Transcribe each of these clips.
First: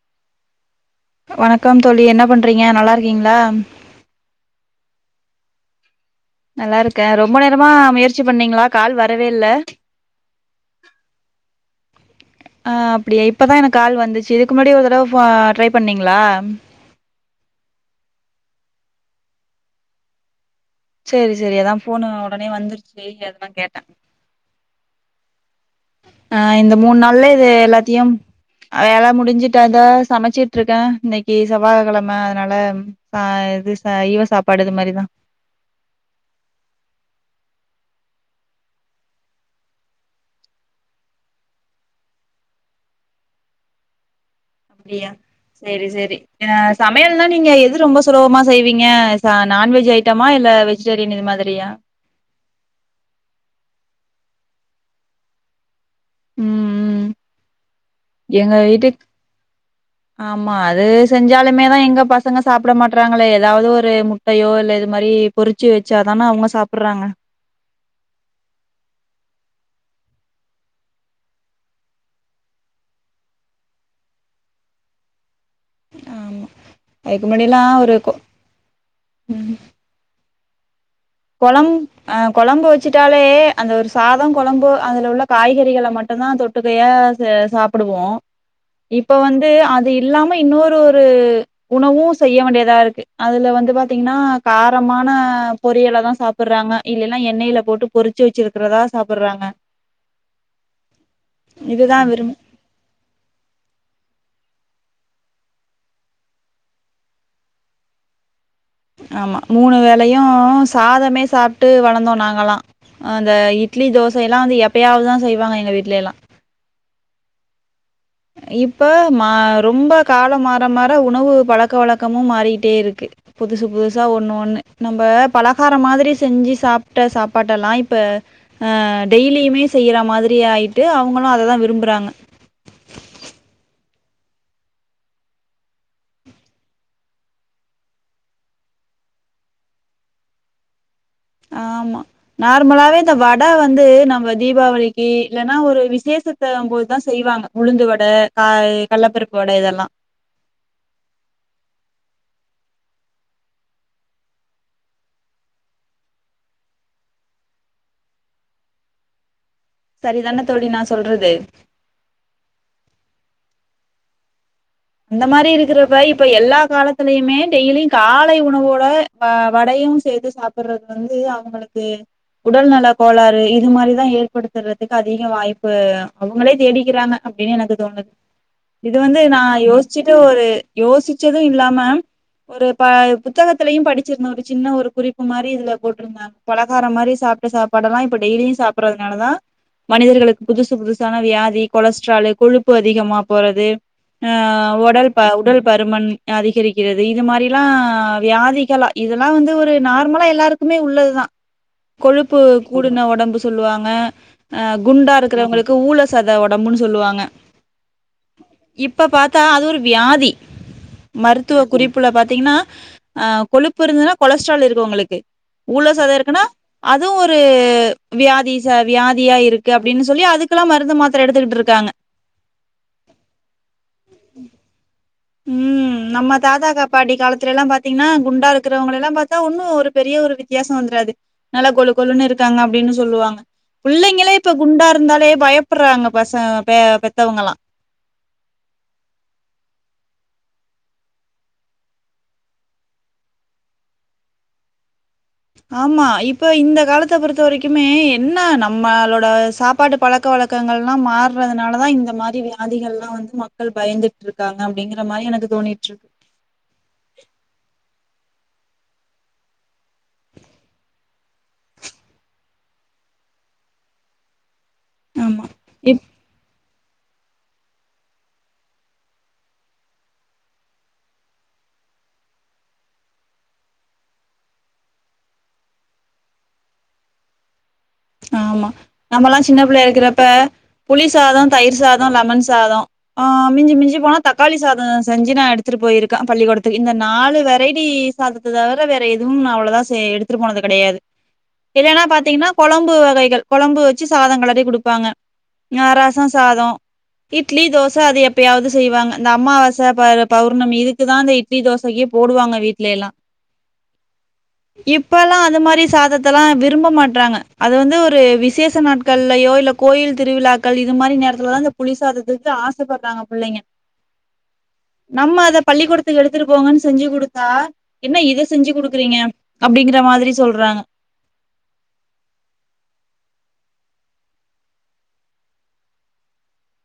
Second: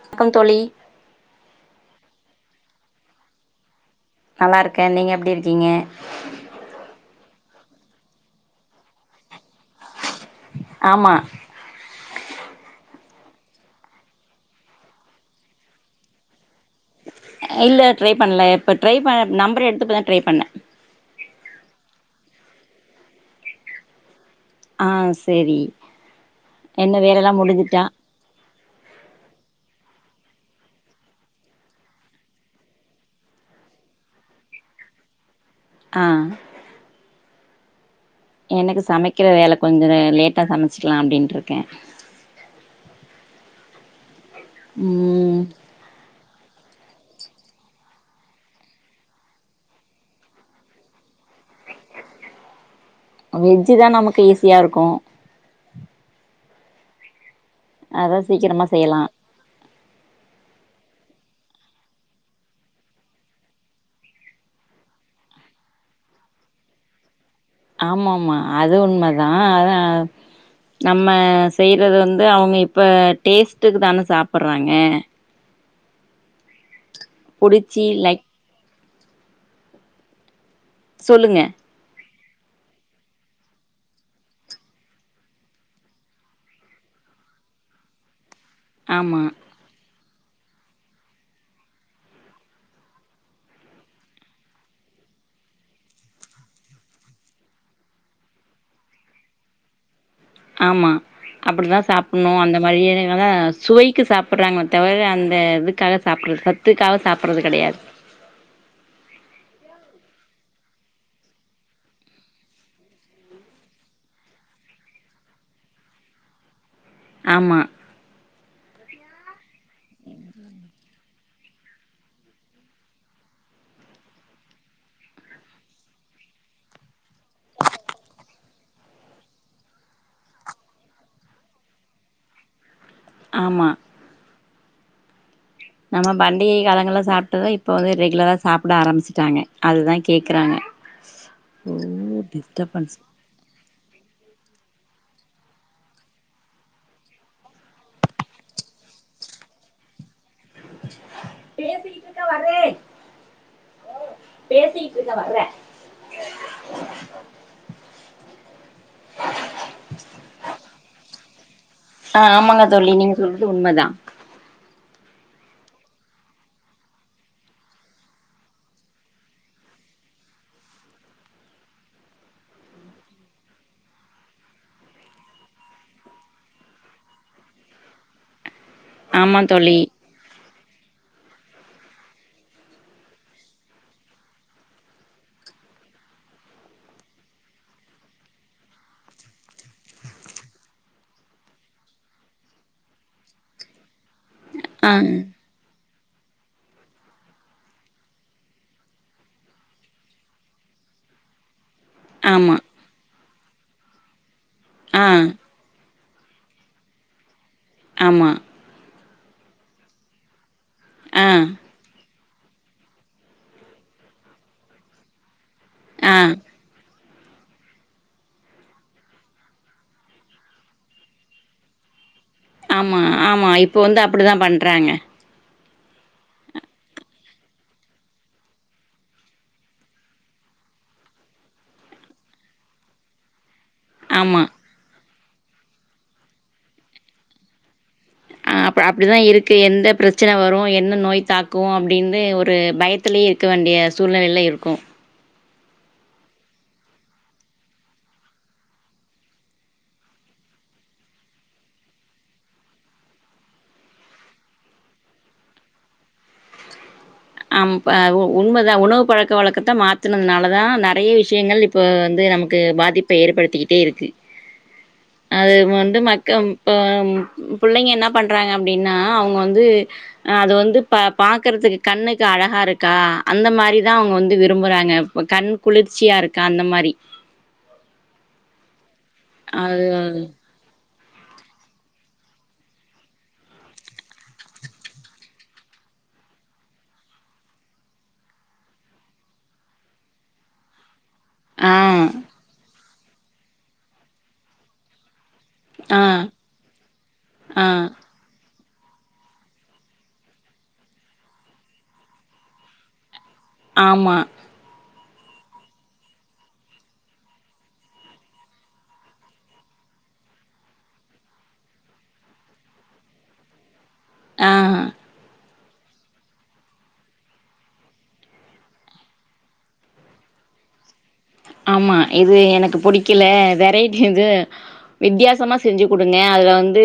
வணக்கம் தோழி வணக்கம் தோழி என்ன பண்றீங்க நல்லா இருக்கீங்களா நல்லா இருக்கேன் நீங்க எப்டி இருக்கீங்க நல்லா இருக்கேன் ரொம்ப நேரமா முயற்சி பண்ணீங்களா கால் வரவே இல்ல ஆமா ஆஹ அப்ஈடியா இப்பதான் எனக்கு கால் வந்துச்சு இதுக்கு முன்னாடி ஒரு தடவ ட்ரை பண்ணீங்களா இல்ல ட்ரை பண்ல இப்போ ட்ரை பண்ண நம்பர் எடுத்து இப்ப தா ட்ரை பண்ணேன் செரி செரி அதான் ஃபோன் உடனே வந்துருச்சு செ அதா கேட்டேன் ஆ சேரி ஆ இந்த மூணு என்ன நாள்ல வேலல்லா இது முடிஞ்சுட்டா எல்லாத்தையும் வேல முடிஞ்சுட்டுந்தான் சமைச்சிட்டு இருக்கேன் இன்னைக்கு செவ்வாய கிழமை அதனால ச இது ச சைவ சாப்பாடு இது மாரிதான் ஆ எனக்கு சமைக்கிற வேல கொஞ்சம் லேட்டா சமைச்சக்கலாம் அப்டின்ட்டு இருக்கேன் அப்டியா ம் செரி செரி அ சமையல்னா நீங்க எது ரொம்ப சுலபமா செய்வீங்க ச நான்வெஜ் ஐட்டமா இல்ல வெ ஜிடேரியன் இது மாதிரியா வெஜ்ஜு தா நமக்கு ஈஸியா இருக்கும் ம் ம் அதா எங்க சீக்கிரமா வீட்டுக் செய்யலா ஆமா அது செஞ்சாலுமேதா எங்க பசங்க சாப்பிட மாட்டறாங்களே எதாவது ஒரு மு முட்டையோ இல்ல இது மாரி பொறிச்சு வச்சாதான அவுங்ளு சாப்பிற்றாங்க ஆமா ஆமா அது உண்மதா அதா நம்ம செய்றது வந்து அவுங்க இப்ப டேஸ்ட்டுக்குதான சாப்பற்றாங்க ஆமா அதுக்கு முன்னாடியெல்லா புடிச்சி ஒரு லைக் ம் சொல்லுங்க கொழம் ஆ கொழம்பு வெச்சுட்டாலே அந்த ஒரு சாதோ கொழம்பு அதுல உள்ள காய்கறிகள மட்டுந்தா தொட் ட்டக்கயா ச சாப்பிடுவோ இப்ப ஆமா வந்து அ து இல்லாம இன்னொரு ஒரு உணவு செய்ய வேண்டியதா இருக்கு அதுல வந்து பாத்தீங்கினா காரமான பொரியல் தா சாப்பற்றாங்க இல்லேனா எண்ணெயில போட்டு பொறிச்சு வெச்சிருக்கிறதா சாப்பற்றாங்க ஆமா அப்படித்தா இதுதா விரும் சாப்பிண்ணு அந்த மாரி இவங்களா சுவைக்கு சாப்பிட்றாங்க தவிர அந்த இதுக்காக சாப்பிட்றது சத்துக்காக சாப்பிட்றது கெடையாது ஆமா மூணு வேலையு சாதமே சாப்ட்டு வளந்தோ நாங்கலா அந்த இட்லி தோசயெல்லா வந்து எப்பயாவ்துதா செய்வாங்க எங்க வீட்லயெல்லா ஆமா இப்ப ம ரொம்ப காலம் மாற மாற உணவு பழக்க வழ க்கமு மாறிகிட்டே இருக்கு புதுசு புதுசா ஒண்ணு ஒண்ணு நம்ம பலகாரம் மாதிரி செஞ்சு சாப் ட்ட சாப்பாட்டெல்லா இப்ப ஆ டெய்லியுமே செய்யற மாதிரி ஆயிட்டு அவங்களு அததா விரும்புறாங்க ஆமா நம்ம பண்டிகை காலங்கள சாப்டத இப்ப வந்து ரெகுலரா சாப்பிட ஆரம்பிச்சட்டாங்க அதுதா கேக்குறாங்க ஓ ஆமா டிஸ்டபன்ஸ் நார்மலாவே இந்த வ ட வந்து நம்ம தீபாவளிக்கு இல்லன்னா ஒரு விசேஷத்த போதுதா செய்வாங்க உளுந்து வட க கள்ளப்பருப்பு வட இதெல்லா பேசட்டு இருக்க வரறே பேசட்டு இருந்த வர்றேன் சரிதான தோழி நா சொல்றது ஆ ஆமாங்க தோழி நீங்க சொல்றது உண்மதா அந்த மாரி இருக்கிறப்ப இப்ப எல்லா காலத்திலயுமே டெய்லியு காலை உணவோட வ வடயு சேத்து சாப்பற்றது வந்து அவுங்களுக்கு உடல்நல கோளாறு இது மாரிதா ஏற்படுத்துறதுக்கு அதிக வாய்ப்பு அவுங்களே தேடிக்கிறாங்க அப்டின் எனக்கு தோணுது இது வந்து நா ஆமா தோழி யோஸ்ச்சுட்டு ஒரு யோசிச்சது இல்லாம ஒரு ப புத்தகத்துலயு படிச்சிருந்த ஒரு சின்ன ஒரு குறிப்பு மாரி இதுல போட்ருந்தா ங்க பலகாரம் மாரி சாப்ட சாப்பாடெல்லா இப்ப டெய்லியு சாப்பட்றதுனாலதா மனிதர்களுக்கு புதுசு புதுசான வியாதி கொலஸ்ட்ராலு கொழுப்பு அதிகமா போறது ஆ ஆ ஒடல் ப உடல் பருமன் அதிகரிக்கிறது இது மாரிலா வியாதிகலா இதெல்லா வந்து ஒரு நார்மலா எல்லாருக்குமே உள்ளதுதா கொழுப்பு ஆமா கூடுன ஒடம்பு சொல்லுவாங்க அ ஆ குண்டா இருக்குறவங்களுக் கு ஊழ சத ஒடம்புனு சொல்லுவாங்க ஆமா இப்ப பாத்தா அது ஒரு வியாதி ஆ மருத்துவ குறிப் புல பாத்தீங்கனா ஆ கொழுப்பு இருந்துதுனா கொலஸ்ட்ரால் இருக்கு உங்களுக்கு ஊழ சத ஆ இருக்குனா அது ஒரு வியாதி ச வியாதியா இருக்கு அப்டின்னு சொல்லி அதுக்குல்லா மருந்து மாத்தர எடுத்துக்கிட்ருக்காங்க ஆமா ஆமா இப்போ வந்து அப்டி தா பண்றாங்க ம் நம்ம தாத்தா கா பாட்டி காலத்துலெல்லா பாத்தீங்கன்னா குண்டா இருக்குறவங்கலெல்லா பாத்தா ஒன்னு ஒரு பெரிய ஒரு வித்தியாசோ வந்துராது நல்லா கொலு கொலுன்னு இருக்காங்க அப்டின்னு சொல்லுவாங்க புள்ளைங்களே ஆமா இப்ப குண்டா இருந்தாலே பயப்புட்றாங்க பச பே பெத்தவங்களா அ அப்ப அப்டிதா இருக்கு எந்த பிரெச்சன வரு என்ன நோய் தாக்கு அப்டின்னு ஒரு பயத் த்துலே இருக்க வேண்டிய சூழ்நெலைல இருக்கோ ஆமா இப்ப இந்த காலத்த பொறுத்த வரைக்குமே என்ன நம்ம ளோட சாப்பாட்டு பழக்க வழக் கங்கள் மாற்றதுனால தான் இந்த மாரி கங்களா மாற்றதுனாலதா இந்த மாரி வியாதிகள்லா வந்து மக்கள் பயந்துட்ருக்காங்க அப்டிங்கிற மாரி எனக் தோனிட்ருக் அம் ப உ உண்மதா உணவு பழக்க வழக்கத்த மாத்துனதுனால தா நெறைய விஷயங்கள் இப் ப வந்து நமக்கு பாதிப்ப ஏற்படுத்திக்கிட்டே இருக்கு ஆமா அது இப்ப வந்து மக்கம் இப்ப புள்ளைங்க என்ன பண்றாங்க அப்டின்னா அவுங்க வந்து அ அது வந்து ப பாக்குறதுக் கண்ணுக்கு அழகா இருக்கா அந்த மாரி தா அவுங்க வந்து விரும்புறாங்க இப்ப கண் குளிர்ச்சியா இருக்கா அந்த மாரி ஆமா நம்மல்லா சின்ன புள்ளையா அது இருக்குறப்ப புளி சாதோ தயிர் சாதோ லெமன் சாதோ ஆ மிஞ்சி மிஞ்சி போனா தக்காளி சாத செஞ்சு நா எடுத்துட்டு போயிருக்க பள்ளிக்கூடத்துக் இந்த நாலு வெரைட்டி சாததத்த தவர வேற எதுவும் நா அவ்ளதா சே எடுத்துட்டு போனது கெடையாது ஆ, இல்லன்னா பாத்தீங்கன்னா கொழம்பு வகைகள் கொழம்பு வச்சு சாதங் கலறி குடுப்பாங்க அ ஆ, ரச சாதோ இட்லி ஆ. தோச அது எப் பயாது செய்வாங்க இந்த அமாவச ப பௌர்ணமி இதுக்கு தா இந்த இட்லி தோசைக்கே போடுவாங்க வீட்லயெல்லா ஆமா இப்பல்லா அது மாரி சாதத்தல்லா விரும்ப மாட்றாங்க அது வந்து ஒரு விசேஷ நாட்கள்லயோ இல்ல கோயில் திருவிழாக்கள் இது மாரி நேரத்துல தா புளி சாதத்துக்கு ஆச பட்றாங்க புள்ளைங்க ஆ நம்ம அத பள்ளிக்கூடத்துக்கு எடுத்துட்டு போங்கன் செஞ்சு குடுத்தா என்ன இதை செஞ்சு குடுக்குறீங்க அப்டிங்கிற மாதுரி சொல்றாங்க ஆமா இது எனக்கு புடிக்கல வெரைட்டி இது வித்தியாசமா செஞ்சு குடுங்க அதுல வந்து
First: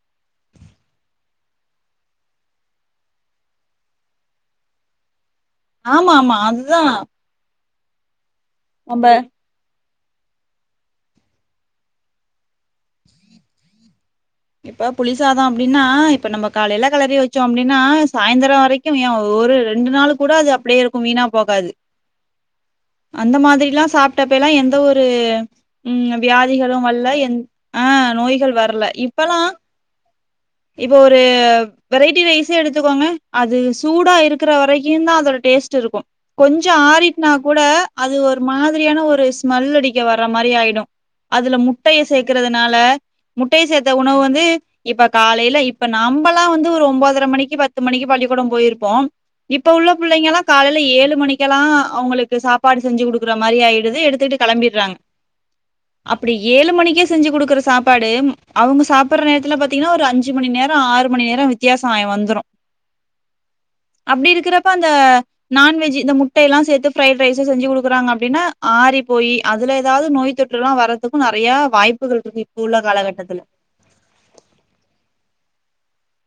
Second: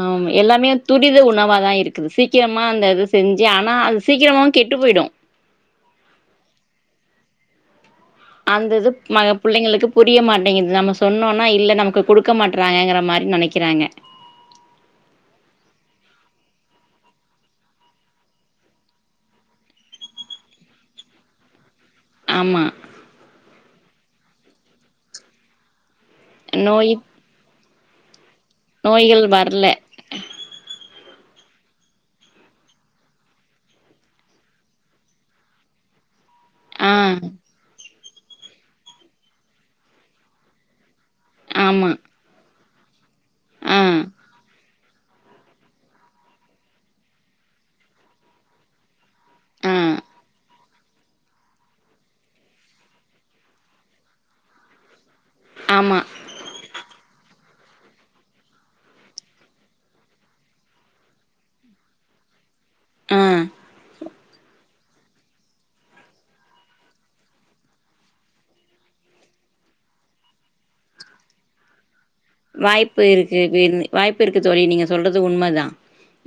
ஆமா எல்லாமே துரித உணவா தா இருக்குது சீக்கிரமா அந்த இது செஞ்சு ஆனா அது சீக்கிரமாவு கெட்டு போய்டு ஆமா ஆமா அதுதா அந்த இதுப் மகப் புள்ளைங்ளுக்கு புரிய மாட்டேங்குது நம்ம சொன்னோனா இல்ல நமக்கு குடுக்க மாட்றாங்கங்கற மாரி நெனைக்கிறாங்க இப்ப புளி சாதோ அப்டின்னா இப்ப நம்ம காலைல களறி வச்சோ அப்டின்னா சாய்ந்தரோ வரைக் [unintelligible] ஏன் ஒரு ரெண்டு நாள் கூட அது அப்டியே இருக்கு வீணா போகாது ஆமா அந்த மாதிரில்லா சாப்டப்பைலா எந்த ஒரு ம் வியாதிகளு நோய் வல்ல எந் ஆ நோய்கள் வ நோய்கள் வர்ல இதொரு வெரைட்டி ரைஸே எடுத்துக்கோங்க அது சூடா இருக்கற வரைக்கு தா அதோட டேஸ்ட்டுருக்கோ கொஞ்சோ ஆ ஆறிட்னா கூட அது ஒரு மாதிரியான ஒரு ஸ்மல் அடிக்க வர்றா மாரி ஆயிடோ அதுல ஆமா முட்டைய சேக்கற்துனால முட்டைய ஆ சேத்த உணவு வந்து இப்ப காலையில இப்ப நம்பளா வந்து ஒம்பதர மணிக்கு பத்து மணிக்கு பள்ளிக்கூடோ போயிருப்போ இப்ப ஆ உள்ள புள்ளைங்களா காலையில ஏழு மணிக்கெலா அவுங்குளுக்கு சாப்பாடு செஞ்சு குடுக்குறா மாரி ஆயிடுது எடுத்துட்டு கெளம்பிற்றாங் ஆமா இப்டி ஏழு மணிக்கே செஞ்சு குடுக்குற சாப்பாடு அவுங்க சாப்பற்ற நேர்துல பாத்தீங்ன்னா ஒரு அஞ்சு மணி நேரோ ஆறு மணி நேரோ வித்தியாச ஆயி வந்துடோ ஆ அப்டி இருக்கிறப்ப அந்த நான்வெஜி இந்த முட்டையெலா சேத்து ஃப்ரைட் ரைஸ்சு செஞ்சு குடுக்கறாங்க அப்டினா ஆரி போயி அதுல எதாவ்து நோய் தொட் றுலா வர்றத்துக்கு நறைய வாய்ப் வாய்ப்பு இருக்கு பெர்னி வாய்ப்பு இருக்கு தோழி நீங்க சொல்றது உண்மதா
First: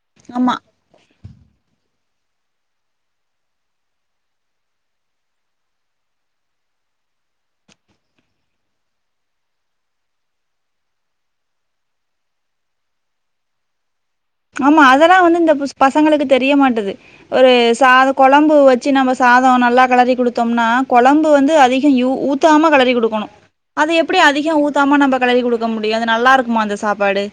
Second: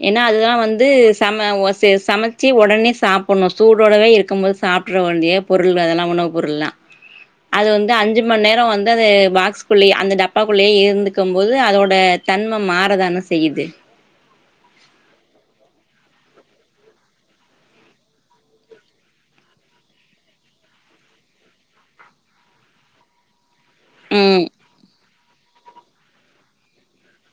ஏன்னா அதுதா ஆமா. வந்து சம ஓ செ சமச்சு ஒடனே சாப்புண்ணோ சூடோடவே இருக்கும் போதே சாப்ட்ற வேண்டியப் பொருள்வ அதலா உணவு பொருள்லா அது வந்து அஞ்சு மண்நேரோ வந்து அது பாக்ஸ்குள்ளேயே அந்த டப்பாக்குள்ளேயே இர் ந்துக்கும் போது அதோட தன்மம் மாறதான செய்யுது ஆமா அதலா வந்து இந்த புஸ் பசங்களுக்கு தெரிய மாட்டது ஒரு சாதோ கொழம்பு வச்சு நம்ம சாதோ நல்லா கலறி குடுத்தோம்னா கொழம்பு வந்து அதிக யூ ஊத் தாம கலறி குடுக்கணு அது எப்பிடி ம் அதிக ஊத்தாம நம்ப கலறி குடுக்க முடியு அது நல்லா இருக்குமா அந்த சாப்பாடு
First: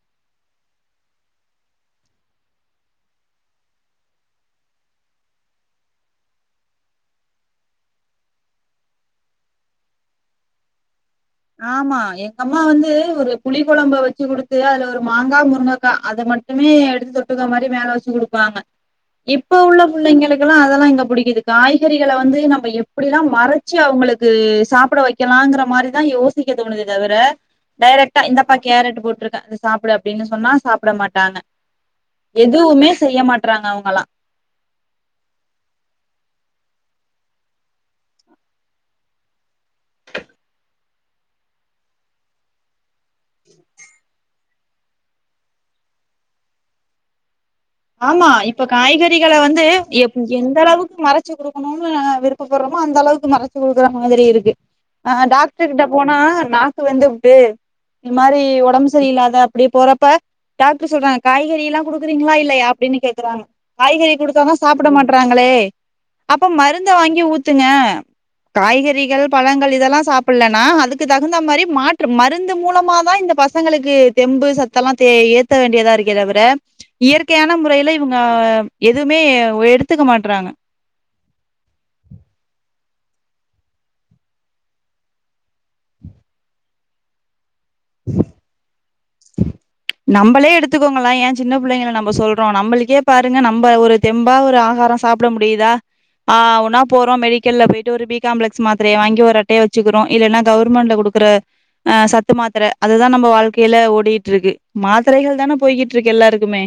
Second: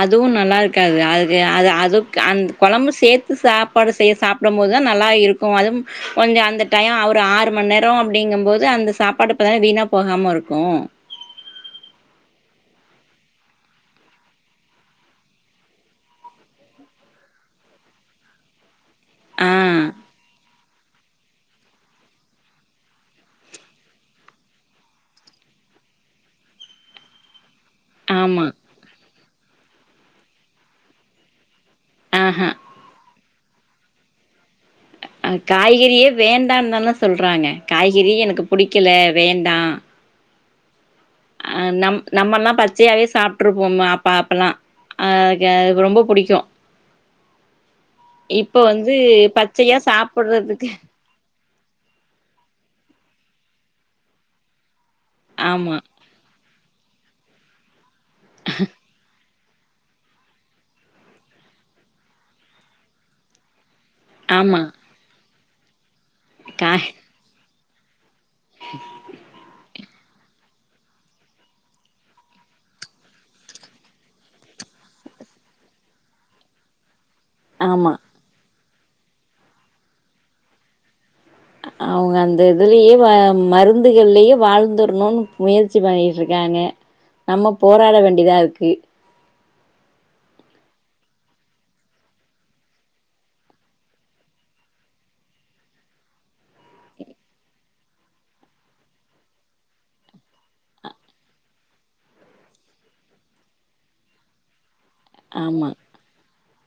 அதுவும் நல்லா இருக்காது அதுக்கு அது அதுக் அந்த கொழம்பு சேத்து சாப்பாடு செய்ய சாப் டும் போதுதா நல்லா இருக்கு அதுவும் கொஞ்ச அந்த டயு அவ்ரு ஆறு மண்நேரோ அப்டிங்கும்போது அந்த சாப்பாடு அப்பதா வீணாபோகாமருக்கு ஆமா எங்க அம்மா வந்து ஒரு புளி கொழம்ப வெச்சு குடுத்து அதுல ஒரு மாங்கா ஒரு முருங்கக்கா அத மட் டுமே எடுத்து தொட்டுக்க மாரி மேல வெச்சு குடுப்பாங்க இப்ப ஆ உள்ள புள்ளைங்களுக்குலா அதலா எங்க புடிக்குது காய்கறிகள வந்து நம்ம எப்டிலா மறச்சு அவுங்குளுக்கு சாப்ட வைக்கலாங்குறா மாரி தா யோசிக்க தோணுது தவிர டேரெக்டா இந்த ஆமா ப கேரட்டு போட்ருக்க இத சாப்டு அப்டினு சொன்னா சாப்ட மாட்டாங்க ஆஹா எதுவுமே செய்ய மாட் றாங்க அவுங்களா அவுங் காய்கறியே வேண்டான் தான சொல்றாங்க காய்கறியே எனக்கு புடிக்கல வேண்டா அ நம் நம்மல்லா பச்சையாவே சாப்ருப்போமா அப்பா அப்பலா அ ஓகே அதுக்கு ரொம்போ புடிக்கோ ஆமா இப்ப காய்கறிகள வந்து எப் எந்த சாப்புட்றதுக்கு அளவுக்கு மறச் சி குடுக்குனோன்னு விருப்பபட்ரோமோ அந்த அளவுக்கு மறச்சு குடுக்றா மாதிரி இருக்கு அ அ டாக்ட்ரு ஆமா கிட்ட போனா நாக்கு வெந்துபுட்டு இம்மாரி ஒடம்சரியில்லாத அப்டி போறப்ப டாக்ட்ரு சொல்றாங்க காய்கறில்லா குடுக்குறீங்ளா இல்லயா அப்டின்னு கேக்கறாங்க காய்கறி குடுத்தாதா ஆமா சாப்புட மாட்றாங்களே அப்ப காய் மருந்த வாங்கி ஊத்துங்க காய்கறிகள் பழங்கள் இதெல்லா சாப் ப்பிலனா அதுக்கு தகுந்த மாரி மாற்று மருந்து மூலமா தா இந்த பசங்களுக்கு தெம்பு சத்தெல்லாம் தே ஏத் த்தவேண்டியதா இருக்கே தவிர இயற்கை கையான முறையில ஆமா இவுங்க எதுவுமே எடுத்துக்க மாட்றாங்க அவுங்க அந்த இதுலயே வ மருந்துகள்லயே வாழ்ந்துரணுனு முயற்சி பண்ணிட் இருக்காங்க நம்ம போராட வேண்டியதா இருக்கு நம்மளே எடுத்துக்கோங்களே ஏ சின்ன பிள்ளைங்கள நம்ப சொல்றோ நம்மளுக்கே பாருங்க நம்ப ஒரு தெம்பா ஒரு ஆகாரோ சாப்ட முடியுதா ஆ ஊனா போறோ மெடிக்கல்ல போய்ட்டு ஒரு பி காம்ப்ளெக்ஸ் மாத்திரைய வாங்கி ஒரு அட்டைய வச்சுகுறோ இல்லனா கவர்மெண்ட்ல குடு க்ற அ சத்து மாத்திர அதுதா நம்ப வாழ்க்கைல ஒட் டிட்ருக்கு மாத்திரைகள் தான ஆமா போய்கிட்ருக்கு எல்லாருக்குமே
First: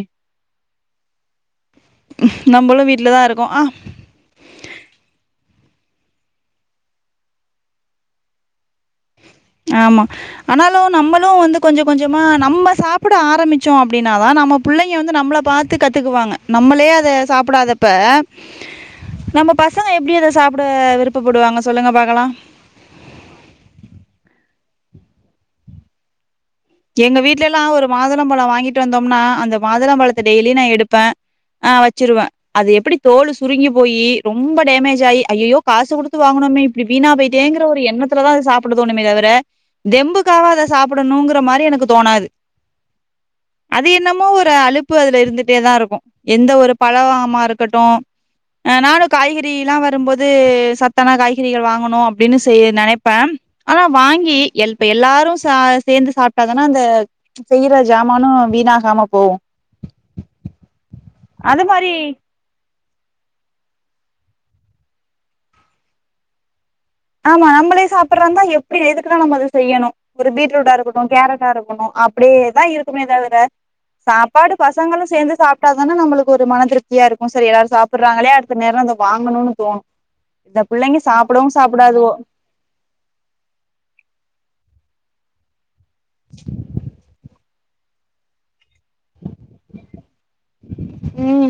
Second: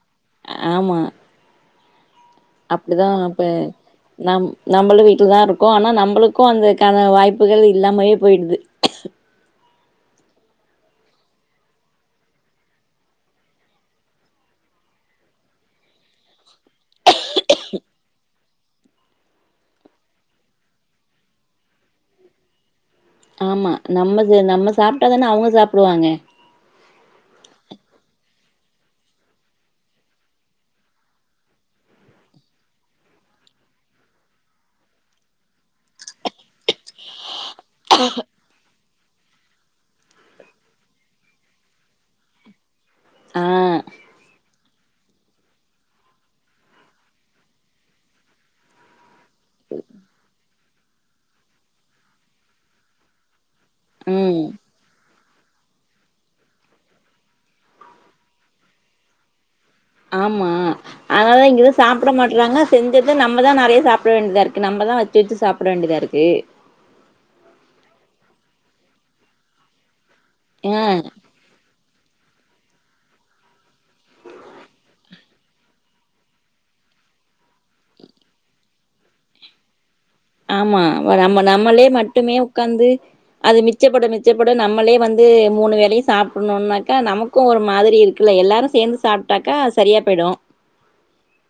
ஆமா நம்மளு அப்டிதா வீட்ல தா அப்ப இருக்கோ ஆ நம் நம்மலு வீட்டுலதா இருக்கோ ஆனா நம்ளுக்கு அந்தக்கான வாய்ப்புகள் இல்லாமே போயிடுது ஆமா ஆனாலு நம்மளு வந்து கொஞ்சோ கொஞ்சமா நம்ம சாப்பிட ஆரம்பிச்சோ அப்படின்னாதா நம்ம புள்ளைங்க வந்து நம்மள பாத்து கத்துக்குவாங்க நம்மளே அத சாப்பிடாதப்ப நம்ம பசங்க எப்டி அத சாப்ட விருப்பப்படுவாங்க சொல்லுங்க பாக்கலா ஆமா நம்மள்து நம்ம சாப்ட்டாதான அவங்க சாப்டுவாங்க எங்க வீட்ல எல்லா ஒரு மாதுளம்பழோ வாங்கிட்டு வந்தோம்னா அந்த மாதுளம்பழத்த டெய்லி நா எடுப்பே அ வச்சிருவே அது எப்டி தோல் சுருங்கி போயி ரொம்ப டேமேஜ் ஆயி ஐயயோ காசு குடுத்து வாங்குனோமே இப்டி வீணா போய் டேங்கிற ஒரு எண்ணத்துல தா சாப்புட தோணுமே தவிர தெம்புக்காவ அத சாப்டணுங்கிற மா தி எனக்கு தோணாது ஆ அது என்னமோ ஒரு அலுப் பு அதுல இருந்துகிட்டே தா இருக்கு எந்த ஒரு பழமா இருக்கட்டு அ நானு காய்கறி லா வரும்போது சத்தானா காய்கறிகள் வாங்கணு அப்டின்னு சே நெனப்பே ஆனா வாங்கி ம் எல் இப்ப எல்லாரு ச சேந்து சாப் புட்டா தான அந்த செய்யற சாமானோ வீணாகாம போவு ஆமா அதனால தா அது இத மாரி சாப்ட மாட் றாங்க செஞ்சத நம்மதா நெறய சாப்ட வேண்டியதா இருக்கு நம்மதா வச்சு வச்சு சாப்ட வேண்டியதா இருக்கு ஆமா நம்ளே சாப்ட்றா இருந்தா எப்டி எதுக்குன்னா நம்ம அத செய்யணு ஒரு பீட்ரூட்டா ஆ இருக்கட்டு கேரட்டா இருக்கணு அப் அப்டியேதா இருக்குமே தவிர சாப்பாடு பசங்களு சேர்ந்து சாப்ட்டாதானா நமளுக்கு ஒரு மன திருப்தியா இருக்கு சரி எல்லாரு சாப் சாப்டுறாங்களே அடுத்த நேரோ அத வாங்கணுனு தோணு இந்த ஆமா பிள்ளைங்க நம்ம சாப்பிடவு நம்மளே மட்டுமே உக்காந்து அது மிச்சப்பட மிச்சப்பட நம்மளே வந்து மூனு வேலையு சாப்புட்ணுனாக்க நமக்கு ஒரு மாதிரி இருக்குல்ல எல்லாரு சேந்து சாப்ட்டாக்கா சரியா போய்டு ம்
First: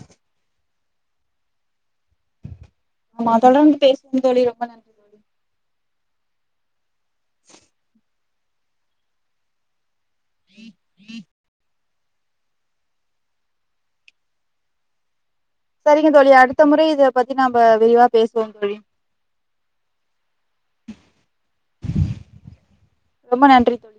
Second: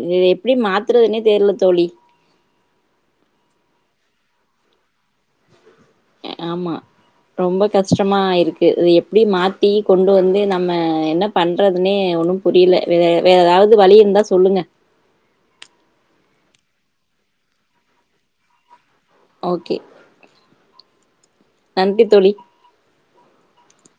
இத இத எப்டி மாத்றதுன்னே தெர்ல தோழி ஆமா தொடர்ந்து பேசுவோம் தோழி ரொம்ப நன்றி ஆமா ரொம்ப கஷ்டமா இருக்கு இது எப்டி மாத் தி கொண்டு வந்து நம்ம என்ன பண்றது னே ஒன்னும் புரியல வே வேற ஏதாது வழி இருந்தா சொல்லுங்க சரிங்க தோழி அடுத்த முறை இத பத்தி நாம்ப விரிவா பேசுவோம் தோழி ஓகே நன்றி தோழி ரொம்ப நன்றி தோழி